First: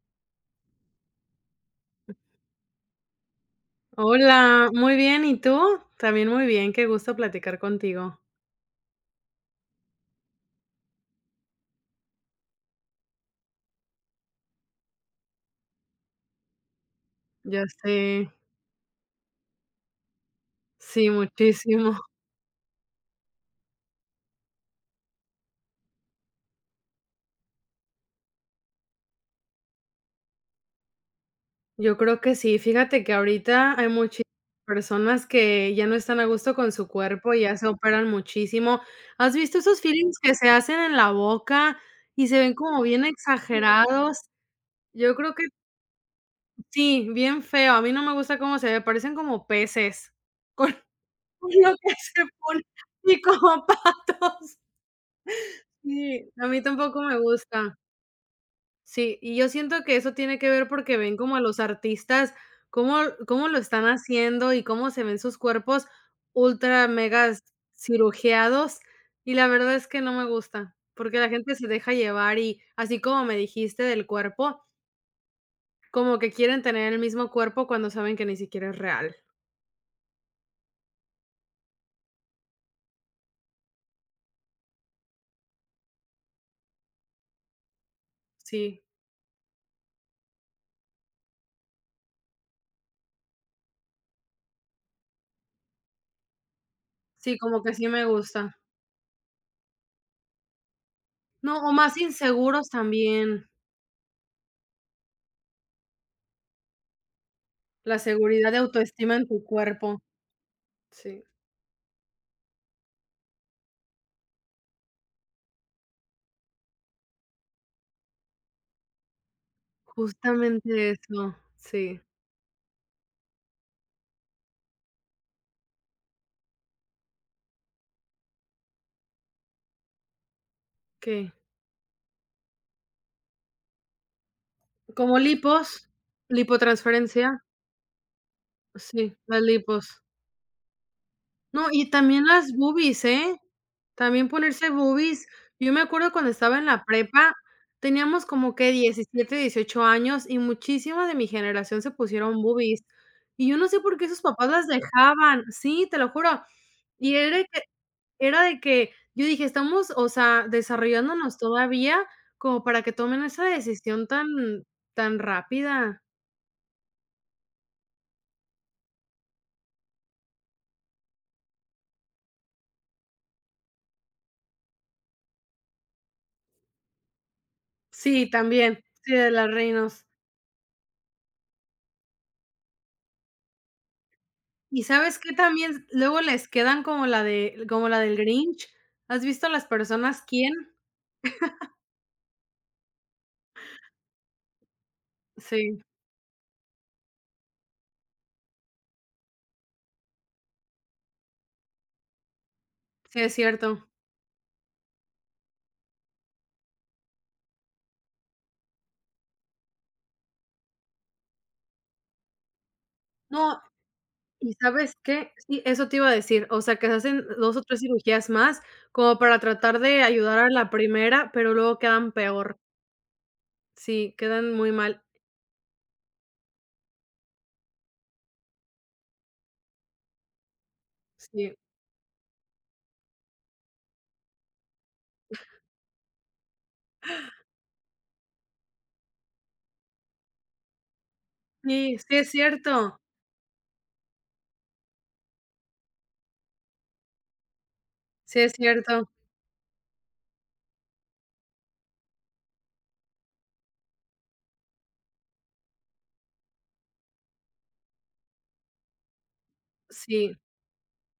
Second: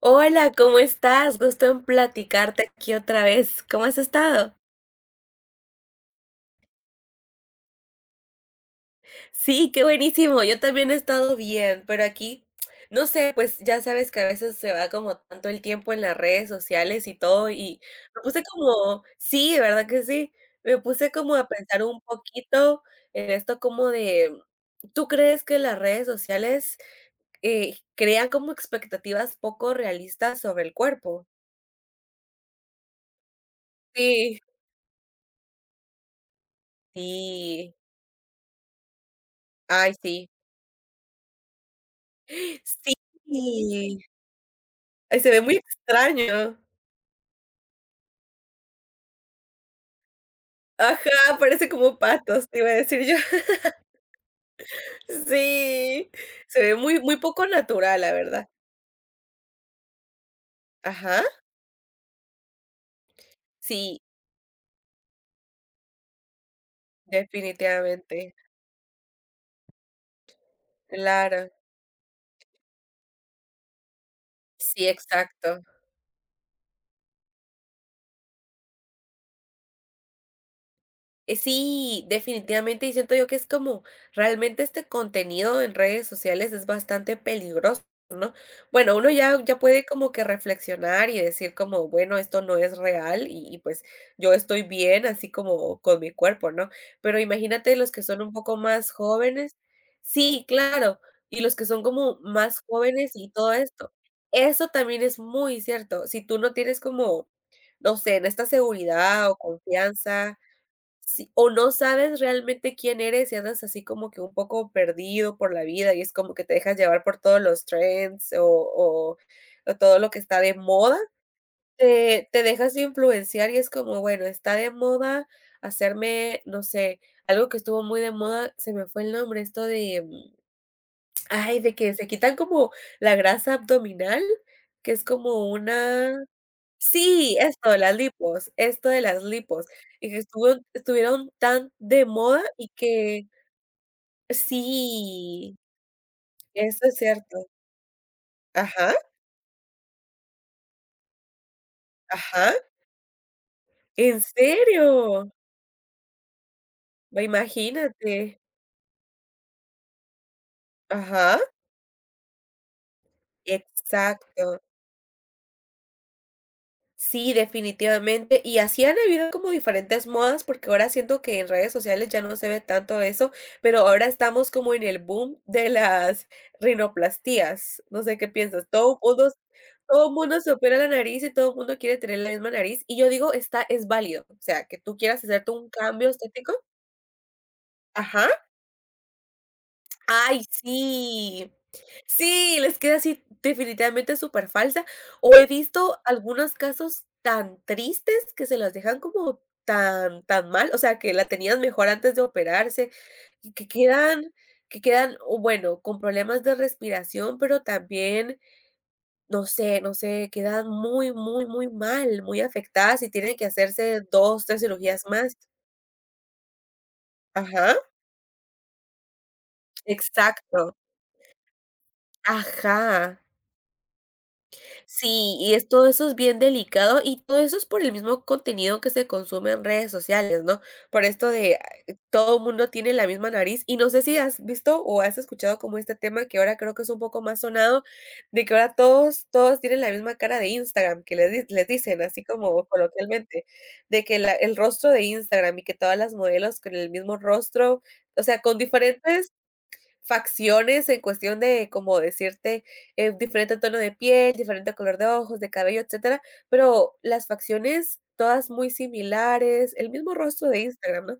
Hola, ¿cómo estás? Gusto en platicarte aquí otra vez. ¿Cómo has estado? Hola, muy bien, ¿y tú? También muy bien, qué gusto platicar contigo. Sí, qué buenísimo. Yo también he estado bien, pero aquí, no sé, pues ya sabes que a veces se va como tanto el tiempo en las redes sociales y todo, Ya y sé, me puse como, sí, ¿verdad que sí? Me sí, puse como a pensar muchísimo. un poquito en esto como de, ¿tú crees que las redes sociales crean como expectativas poco realistas sobre el cuerpo? Yo creo que sí, fíjate que ahorita hay muchísimas Sí, personas que ya no están a gusto con su cuerpo, ya se sí, operan muchísimo. ¿Has visto esos fillings sí. que se hacen en la boca y se ven como Sí, bien exagerados? Yo ay, se creo ve que muy extraño. sí, bien feo. A mí no me gusta cómo se ve, parecen como peces con Ajá, parece lo que como se patos, te ponen iba a decir yo. y como patos. Sí, Sí, a se mí ve muy tampoco muy me poco gusta. natural, la verdad. Sí, y yo siento que eso tiene que ver porque ven Ajá, como a los artistas, cómo cómo lo están sí, haciendo y cómo se ven sus cuerpos ultra megas definitivamente, cirugiados, y la verdad es que no me gusta, porque la claro. gente se deja llevar y así como me dijiste del cuerpo, Sí, exacto. como que quieren tener el mismo cuerpo cuando saben que ni siquiera es real. Sí, definitivamente, y siento yo que es como realmente este contenido en redes sociales es bastante peligroso, ¿no? Sí, Bueno, uno ya, ya puede como que reflexionar y decir como, bueno, esto no es real y pues yo estoy bien así como con mi cuerpo, ¿no? Pero sí, como que imagínate sí los que me son un gusta. poco más jóvenes. Sí, claro, y los que No, o son más como más inseguros jóvenes y también, todo esto. Eso también es muy cierto. Si tú no tienes como, no la sé, en esta seguridad de autoestima en seguridad o tu cuerpo. confianza. Sí. Sí, o no sabes realmente quién eres y andas así como que un poco perdido por la vida y es como que te dejas llevar por todos los trends o o todo lo que está de Justamente moda, eso, sí, te dejas influenciar y es como, bueno, está de moda hacerme, no sé, algo que estuvo muy de moda, se me fue el nombre, esto de, que ay, de que se quitan como la grasa abdominal, que es como como lipos, una sí, lipotransferencia, esto de las lipos, esto de sí, las las lipos, lipos. y que estuvo estuvieron No, tan y de también moda las y boobies, que ¿eh? También ponerse boobies. sí, Yo me acuerdo cuando estaba en eso la es prepa, cierto. teníamos como que Ajá, 17 18 años y muchísima de mi generación se pusieron ajá, boobies. Y yo no sé por qué sus ¿en papás las serio? dejaban, sí, te lo juro. Y Ve, era que imagínate. era de que yo dije: "Estamos, o sea, desarrollándonos Ajá, todavía como para que tomen esa decisión tan exacto. tan rápida". Sí, definitivamente. Y así han habido como diferentes modas, porque ahora siento que en redes sociales ya no se ve tanto eso, pero ahora estamos como en el boom de las rinoplastías. No sé Sí, qué piensas. también. Sí, de las Reinos. Todo mundo se opera la nariz y todo el mundo quiere tener la misma nariz. Y yo digo, está, es válido. O sea, que ¿Y tú sabes quieras que hacerte un también? cambio Luego les estético. quedan como la de como la del Ajá. Grinch. ¿Has visto las personas Ay, quién? sí. Sí, les queda así definitivamente súper falsa. O he Sí, visto algunos casos tan tristes que se las dejan como tan tan mal, o sea, que la tenían mejor antes de operarse, sí, es y cierto. Que quedan, o bueno, con problemas de respiración, pero también, no sé, quedan muy, muy, muy mal, muy afectadas y tienen que No, hacerse 2 ¿y 3 sabes cirugías qué? más. Sí, eso te iba a decir, o sea, que se hacen 2 o Ajá, 3 cirugías más como para tratar de ayudar a la exacto. primera, pero luego quedan peor. Ajá. Sí, quedan muy mal. Sí, y es todo eso es bien delicado y todo eso es por el mismo contenido que se consume en redes sociales, ¿no? Por esto Sí. de ah, todo el mundo tiene la misma nariz y no sé si has visto o has escuchado como este tema que ahora creo que es un poco más sonado, de que ahora todos, todos tienen la misma cara de Instagram, que les, les Sí, dicen sí así es como cierto, coloquialmente, de que el rostro de Instagram y que todas las modelos con el mismo rostro, o sí sea, es con cierto. diferentes facciones en cuestión de, como decirte, diferente tono de piel, diferente color de ojos, de cabello, etcétera, pero las facciones todas muy similares, el mismo Sí, rostro de Instagram, ¿no?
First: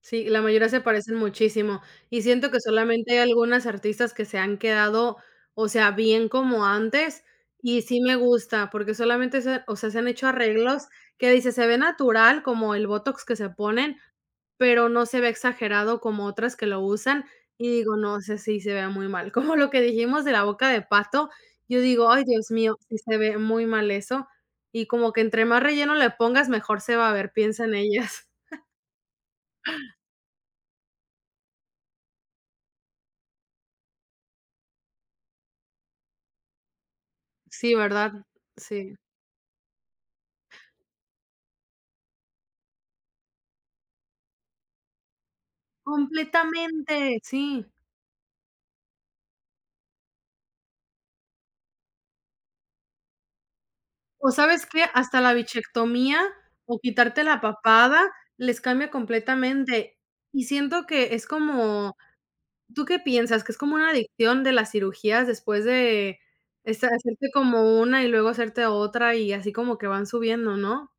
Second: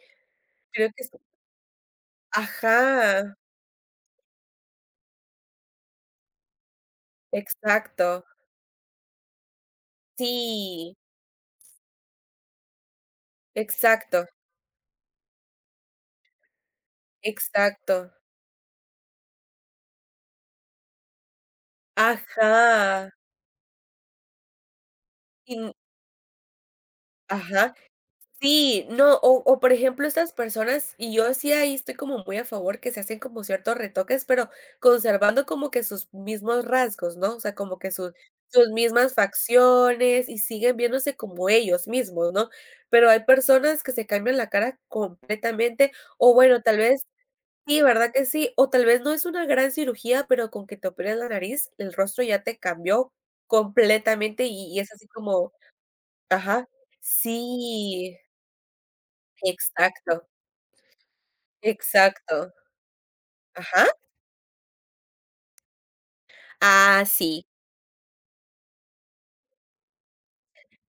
sí, la mayoría se Creo que es parecen muchísimo. Y siento que solamente hay ajá, algunas artistas que se han quedado, o sea, bien como antes, y sí me exacto. gusta, porque solamente se o sea, se han hecho arreglos Sí, que dice se ve natural, como el botox que se ponen, exacto, pero no se ve exagerado como otras que lo usan, y digo, exacto. no sé si se vea muy mal. Como lo que dijimos de la boca de pato, yo digo: "Ay, Dios mío, sí Ajá, se ve muy mal eso", y como que entre y más n relleno le pongas, mejor se va a ver, piensan ajá. ellas. Sí, no, o, por ejemplo, estas personas, y yo sí ahí estoy como muy a favor que se hacen como ciertos retoques, pero conservando como que sus mismos rasgos, ¿no? O sea, Sí, como que sus ¿verdad? sus Sí. mismas facciones y siguen viéndose como ellos mismos, ¿no? Pero hay personas que se cambian la cara completamente, o bueno, tal vez Completamente, sí. sí, ¿verdad que sí? O tal vez no es una gran cirugía, pero con que te operen la nariz, el rostro ya te cambió O, completamente ¿sabes y qué? es así Hasta la como bichectomía, ajá, o quitarte la papada, sí. les cambia completamente, Exacto, y siento que es como exacto. ¿tú qué piensas? ¿Que es como Ajá. una adicción de las cirugías después de esta Ah, hacerte sí. como una y luego hacerte otra y así como que van subiendo, no?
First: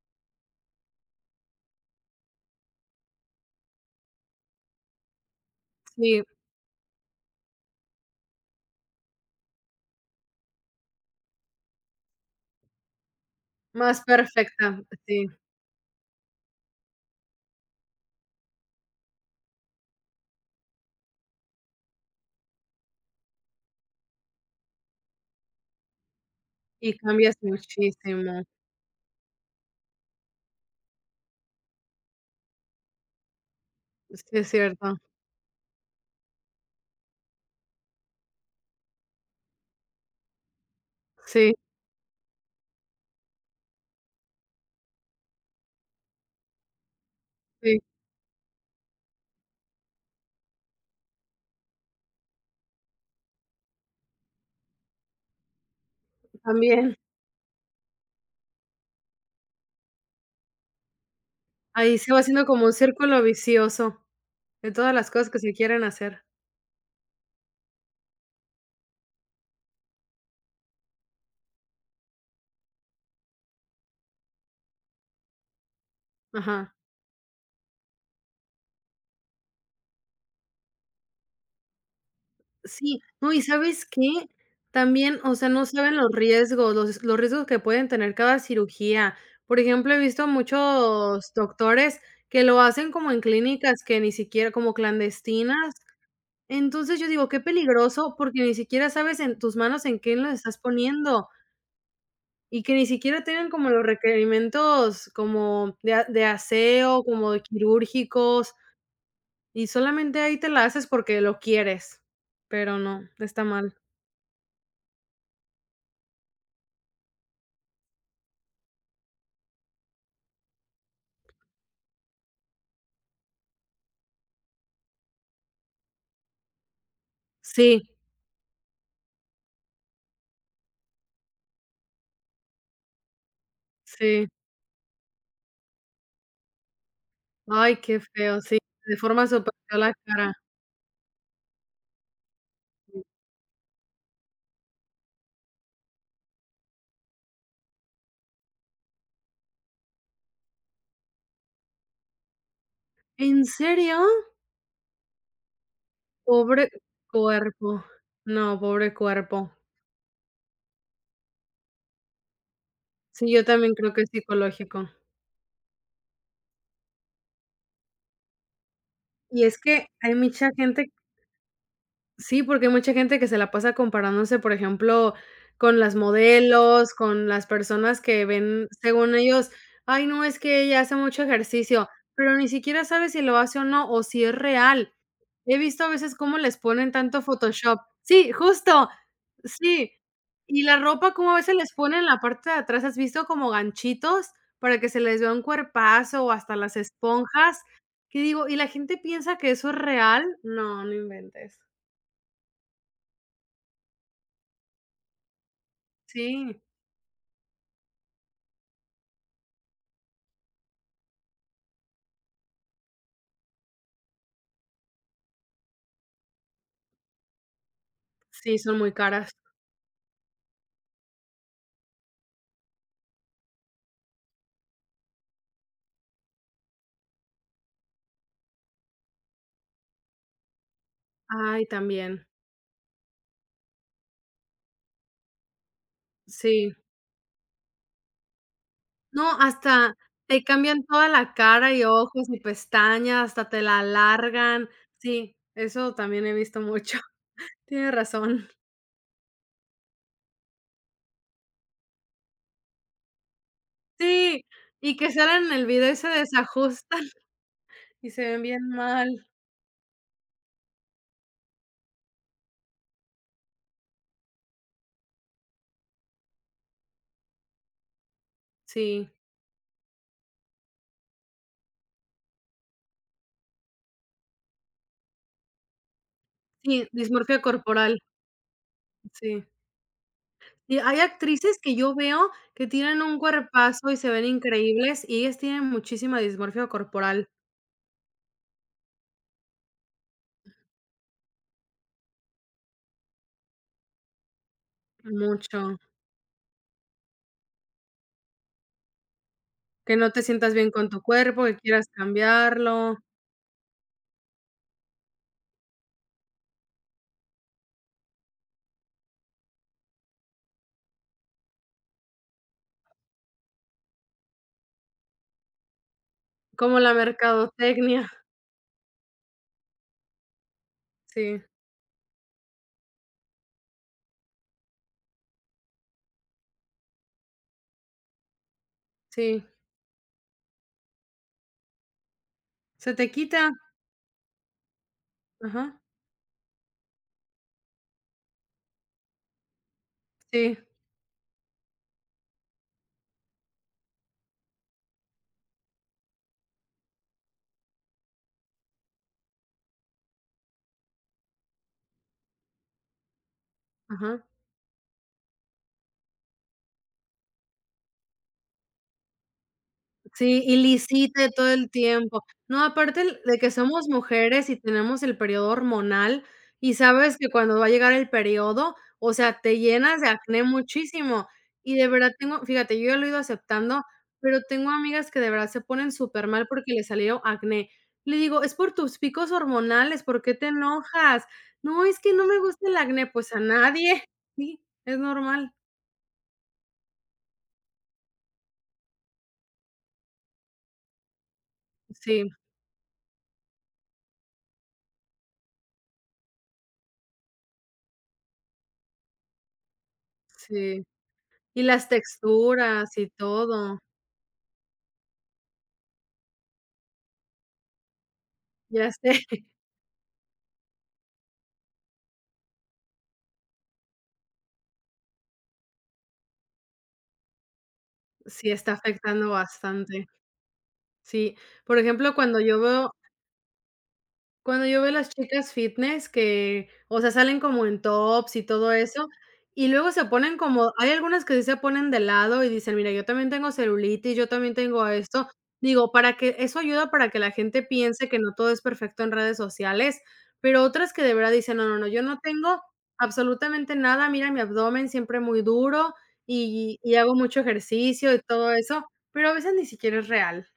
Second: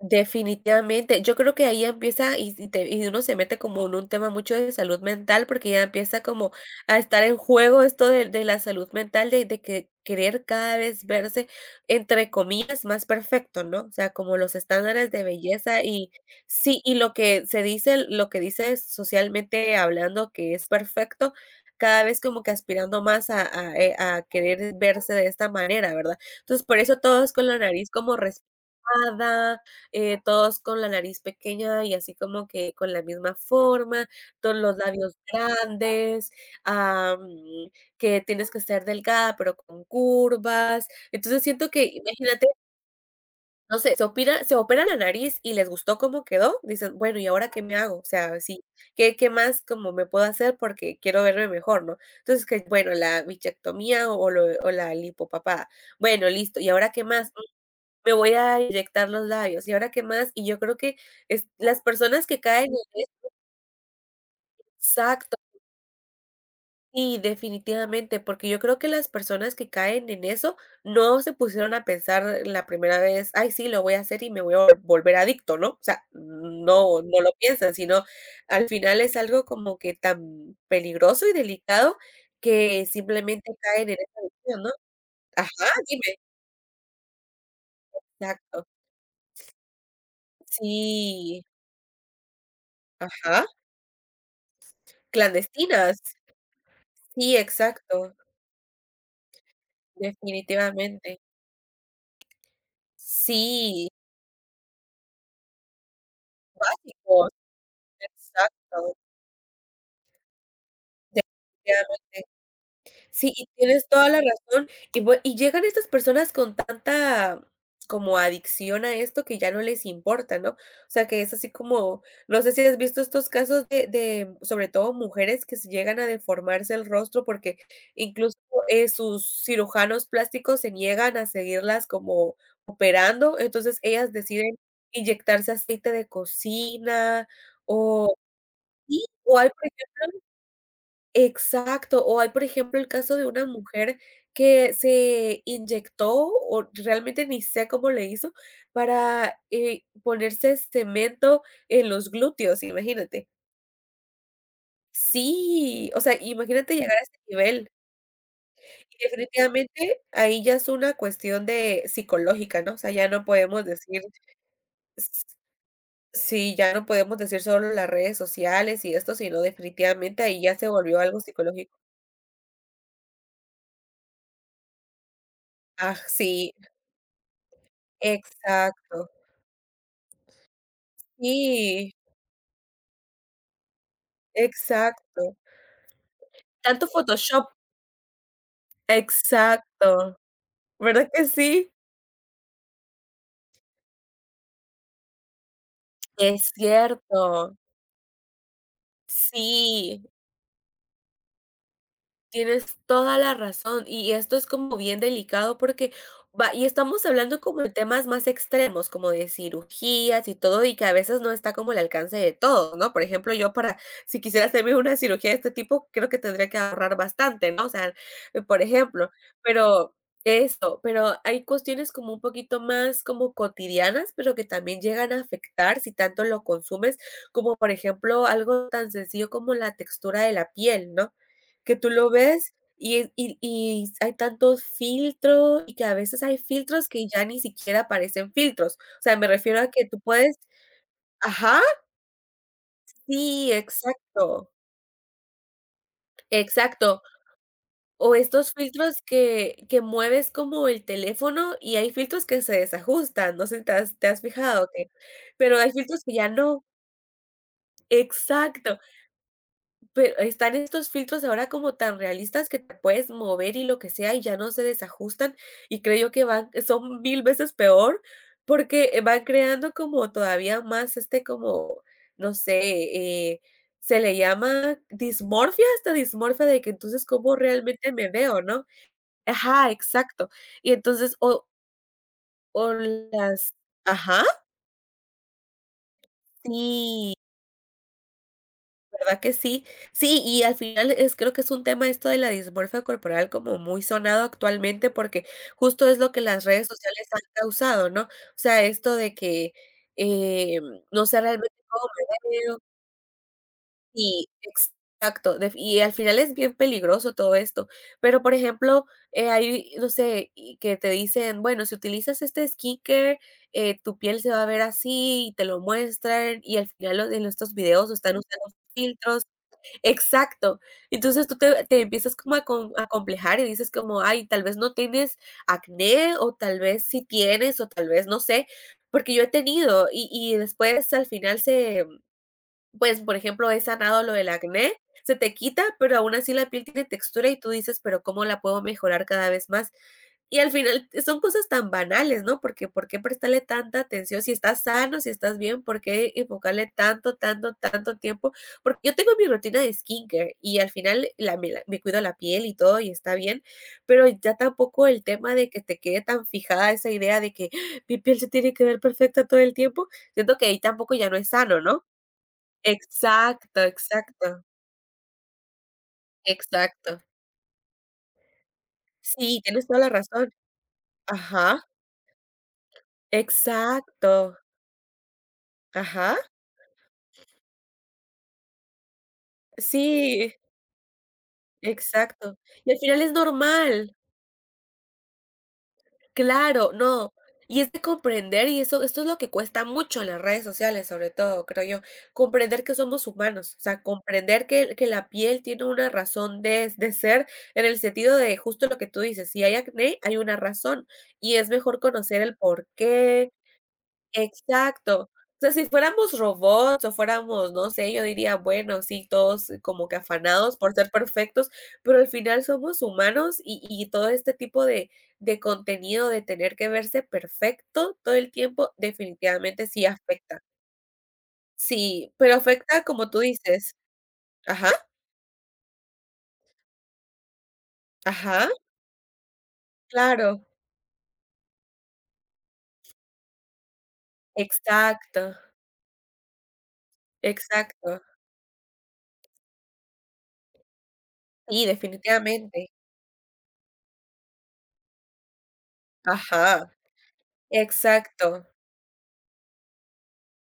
Definitivamente, yo creo que ahí empieza y te y uno se mete como en un tema mucho de salud mental, porque ya Sí, empieza como a estar en juego esto de la salud mental, de que querer cada vez verse, entre comillas, más perfecto, ¿no? O más sea, como los perfecta, estándares de sí, belleza y sí, y lo que se dice lo que dice socialmente hablando que es perfecto, cada vez como que aspirando más a, a querer verse de esta manera, ¿verdad? Entonces, por y eso todos cambias con la nariz como muchísimo. papada, todos con la nariz pequeña y así como que con la misma forma, Sí, es con los cierto. labios grandes, am, que tienes que ser delgada, pero con curvas. Entonces Sí, siento que, imagínate, no sé, se opera la nariz y les gustó cómo quedó, dicen: "Bueno, ¿y ahora qué me sí, hago?". O sea, sí, ¿qué más como me puedo hacer porque quiero verme mejor, ¿no? Entonces que, bueno, la bichectomía o la lipopapada. Bueno, listo, ¿y ahora también. qué más? Me voy a inyectar los labios, ¿y ahora qué más? Y yo creo que es las Ahí se va personas que haciendo caen como un en círculo eso vicioso de todas las cosas exacto, que se quieren hacer. sí, definitivamente, porque yo creo que las personas que caen en eso no se pusieron a pensar la primera vez: "Ay, sí, lo voy a hacer y me voy a volver adicto", ¿no? O sea, Ajá. no lo piensan, sino al final es algo como que tan peligroso y delicado que Sí, no, ¿y simplemente sabes caen en qué? esa adicción, ¿no? También, o sea, no Ajá, saben los dime. riesgos, los riesgos que pueden tener cada Exacto. cirugía. Por ejemplo, he visto muchos Sí, doctores que lo hacen como en ajá, clínicas que ni siquiera como clandestinas. clandestinas. Entonces, yo digo, Sí, qué exacto, peligroso, porque ni siquiera sabes en tus manos en qué lo estás definitivamente. poniendo, y que ni siquiera tienen como los Sí, requerimientos como de aseo, básicos, como de quirúrgicos, exacto, y solamente ahí te la haces porque lo quieres, definitivamente. pero no, Sí, está y mal. tienes toda la razón. Y bue y llegan estas personas con tanta como adicción a esto que ya no les importa, ¿no? O sea, que es así como, no sé si has visto estos casos de, sobre todo mujeres que se llegan a deformarse el rostro porque Sí. incluso, sus cirujanos plásticos se niegan a seguirlas como operando, entonces ellas Sí. deciden inyectarse aceite de cocina Ay, qué o feo, sí, de sí, forma o hay, súper fea la cara. exacto, o hay, por ejemplo, el caso de una mujer que se inyectó, o realmente ni sé cómo le hizo, para, ponerse cemento en los glúteos, imagínate. ¿En serio? Sí, o sea, Pobre imagínate llegar a ese nivel. cuerpo. No, pobre Y cuerpo. definitivamente ahí ya es una cuestión de psicológica, ¿no? O sea, ya no Sí, yo podemos también creo que decir es psicológico. s sí, ya no podemos decir solo las redes sociales y esto, sino Y es que hay definitivamente ahí mucha ya se gente volvió algo psicológico. sí, porque hay mucha gente que se la pasa comparándose, por ejemplo, con las Ah, sí, modelos, con las personas que ven, exacto. según ellos, ay, no, es que ella hace mucho ejercicio, Sí, pero ni siquiera sabe si lo hace o no, o si es real. exacto. He visto a veces cómo les Tanto ponen tanto Photoshop. Photoshop. Sí, justo, sí. Exacto. Y la ¿Verdad ropa, que cómo a veces sí? les ponen en la parte de atrás, ¿has visto como ganchitos para que se les vea un cuerpazo o Es hasta las cierto. esponjas? Que digo, ¿y la gente piensa que eso es Sí. real? No, no inventes. Tienes toda la razón, y esto es como bien delicado porque va Sí, y estamos hablando como de temas más extremos, como de cirugías y todo, y que a veces no está como el alcance de todos, ¿no? Por ejemplo, yo para si quisiera hacerme una cirugía de este tipo, creo que tendría que ahorrar bastante, ¿no? O sea, sí, por son muy ejemplo, caras. pero eso, pero hay cuestiones como un poquito más como cotidianas, pero que también llegan a afectar si tanto lo consumes, como por ejemplo, algo tan sencillo como la textura de la piel, ¿no? Ay, Que tú lo también. ves y hay tantos filtros, y que a veces hay Sí. filtros que ya ni siquiera parecen filtros. O sea, me No, refiero a que hasta tú puedes te cambian toda la ajá, cara y ojos y pestañas, hasta sí, te la exacto, alargan. Sí, eso también he visto mucho. exacto. Tienes O razón. estos filtros que mueves como el teléfono y hay filtros que se desajustan, no sé si te has Sí, fijado que y que salen pero en el hay video y filtros se que ya no. desajustan y se ven bien Exacto. mal. Pero están estos filtros ahora como tan realistas que te puedes mover y lo que sea, y ya no se desajustan, y creo yo que van son 1000 veces peor, porque, Sí, van creando como todavía más, este, como, no sé, eh, se le llama dismorfia, esta dismorfia, de que sí, entonces, ¿cómo dismorfia realmente corporal, me veo, no? sí. Ajá, exacto. Y Y hay entonces, o actrices que yo veo que o tienen un las cuerpazo y se ajá, ven increíbles, y ellas tienen muchísima dismorfia sí. corporal, ¿Verdad que sí? Sí, y al final es creo que es un tema esto de la dismorfia corporal como muy sonado actualmente, porque mucho. justo es lo que las redes sociales han causado, ¿no? O sea, esto de que, Que no te sientas bien con tu no sé cuerpo, realmente que cómo quieras me veo cambiarlo, y exacto, def y al final es bien peligroso todo esto. Pero, por ejemplo, hay, no sé, y que te dicen: "Bueno, si utilizas este skincare, tu piel se va a ver así", y te lo muestran, y al como la final los en estos videos mercadotecnia. están usando filtros exacto. Entonces tú Sí, te empiezas como a complejar y dices como: "Ay, tal vez no tienes acné o tal vez sí tienes o tal vez no sé", porque yo he sí. tenido y después al final se Se pues, te por ejemplo, quita. he sanado lo del acné, se te quita, Ajá. pero aún así la piel tiene textura y tú dices: "Pero, ¿cómo la puedo mejorar cada vez más?". Y al Sí, final son cosas tan banales, ¿no? Porque ¿por qué prestarle tanta atención si estás sano, si estás bien? ¿Por qué enfocarle tanto, tanto, tanto tiempo? Porque yo tengo mi rutina de skincare y al final me cuido la piel y todo y está bien, pero ajá. ya tampoco el tema de que te quede tan fijada esa idea de que "Ah, mi piel se tiene que ver perfecta todo el tiempo, siento Sí, que ahí tampoco ya no es ilicite todo sano, el ¿no? tiempo. No, aparte el de que Exacto, somos exacto, mujeres y tenemos el periodo hormonal, y exacto. sabes que cuando va a llegar el periodo, o sea, Sí, te tienes toda la llenas de razón. acné muchísimo. Ajá, Y de verdad tengo fíjate, yo ya lo he ido aceptando, exacto. pero tengo amigas que de verdad se ponen Ajá. súper mal porque le salió acné. Le digo: "Es por tus picos hormonales, ¿por Sí, qué te enojas?". "No, es que no exacto. me gusta Y el al final acné", es pues a normal, nadie. Sí, es normal. claro, no. Y es de comprender, y eso, esto es lo que cuesta mucho en las redes sociales, sobre todo, creo yo, Sí, comprender que somos humanos, o sea, comprender que la piel tiene una razón de ser, en el sentido de justo lo que tú dices, si hay acné, hay una sí. razón, y es Y mejor las conocer el por texturas y qué, todo. exacto. O sea, si fuéramos robots o fuéramos, no sé, yo diría, bueno, Ya sí, sé, todos como que afanados por ser perfectos, pero al final somos humanos y todo este tipo de contenido de tener que verse perfecto todo el sí está tiempo, afectando definitivamente sí bastante. afecta. Sí, por Sí, ejemplo, pero cuando yo afecta veo como tú dices. cuando Ajá, yo veo las chicas fitness que, o sea, salen como en tops y ajá, todo eso, y luego se ponen claro. como hay algunas que sí se ponen de lado y dicen: "Mira, yo también tengo celulitis, yo también tengo Exacto, esto". Digo, para que eso ayuda para que la gente exacto. piense que no todo es perfecto en redes sociales, pero otras que de verdad dicen: Sí, "No, no, no, yo no tengo definitivamente. absolutamente nada, mira mi abdomen siempre muy duro Ajá, y hago mucho ejercicio y exacto. todo eso", pero a veces ni siquiera es real.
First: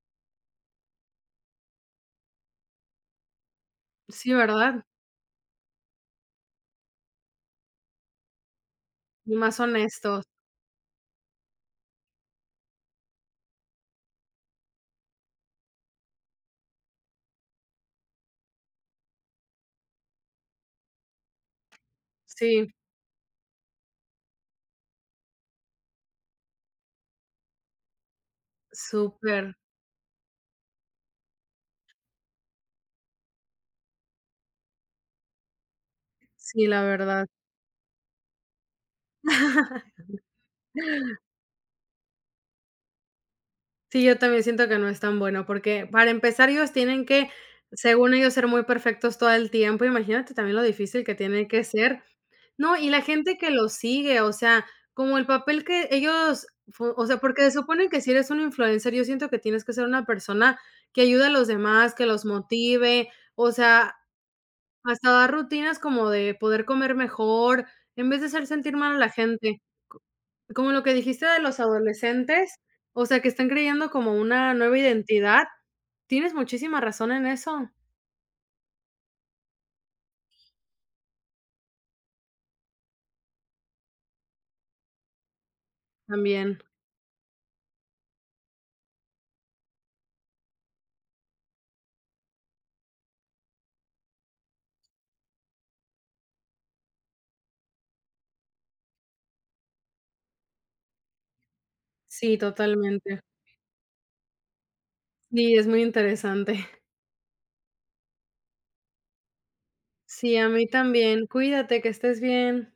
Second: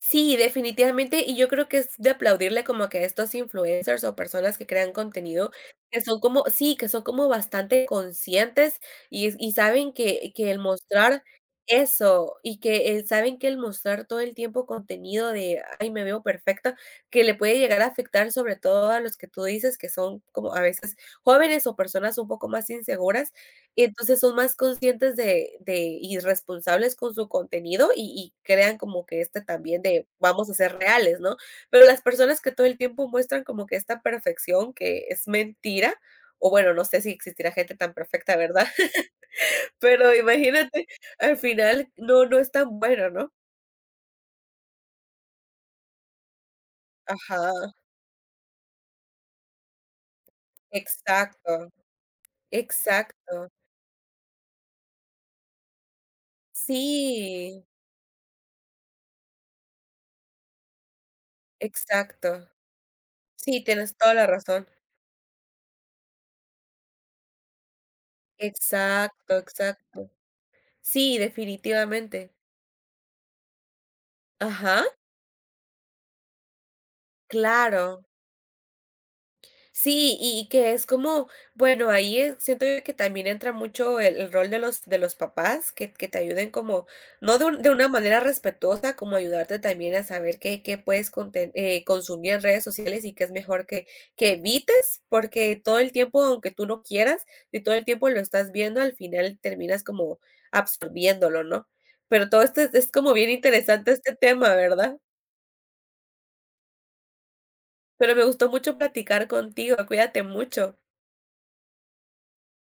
Sí, definitivamente, y yo creo que es de aplaudirle como que a estos influencers o Sí, personas que ¿verdad? crean contenido que son como sí, que son como bastante conscientes y Y es y más saben honestos, que el mostrar eso, y que, saben que el mostrar todo el tiempo contenido de: "Ay, me veo perfecta", que le puede llegar a afectar sobre todo a los que tú dices que son como a veces jóvenes o personas un poco más sí. inseguras, y entonces son más conscientes de y responsables con su contenido y crean como que este Súper. también de vamos a ser reales, ¿no? Pero las personas que todo el tiempo muestran como que esta perfección que es mentira, o Sí, bueno, la no sé si verdad. existirá gente tan perfecta, ¿verdad? Pero imagínate, al final no es tan bueno, ¿no? Sí, yo también siento que no es tan bueno, porque para empezar, ellos tienen que, Ajá, según ellos, ser muy perfectos todo el tiempo. Imagínate también lo difícil que tiene que exacto, ser. No, y la gente exacto. que los sigue, o sea, como el papel que ellos, fu o sea, porque se Sí, supone que si eres un influencer, yo siento que tienes que ser una persona que ayude a los demás, que los exacto. motive, o Sí, sea, tienes toda la razón. hasta dar rutinas como de poder comer mejor, en vez de hacer sentir mal a la Exacto, gente. exacto. Como lo que Sí, dijiste de los definitivamente. adolescentes, o sea, que están creyendo como una nueva Ajá, identidad. Tienes muchísima razón en eso, claro. Sí, y que es como, bueno, ahí es siento yo que también entra mucho el rol de los papás, que te ayuden también. como, no de un de una manera respetuosa, como ayudarte también a saber qué puedes conten consumir en redes sociales y qué es mejor que evites, porque todo el tiempo, aunque tú no quieras, y todo el tiempo lo estás viendo, al final terminas como absorbiéndolo, ¿no? Pero Sí, todo esto es como totalmente. bien interesante este tema, ¿verdad? Sí, es muy interesante. Pero me gustó mucho platicar contigo, cuídate Sí, a mí mucho. también. Cuídate, que estés bien.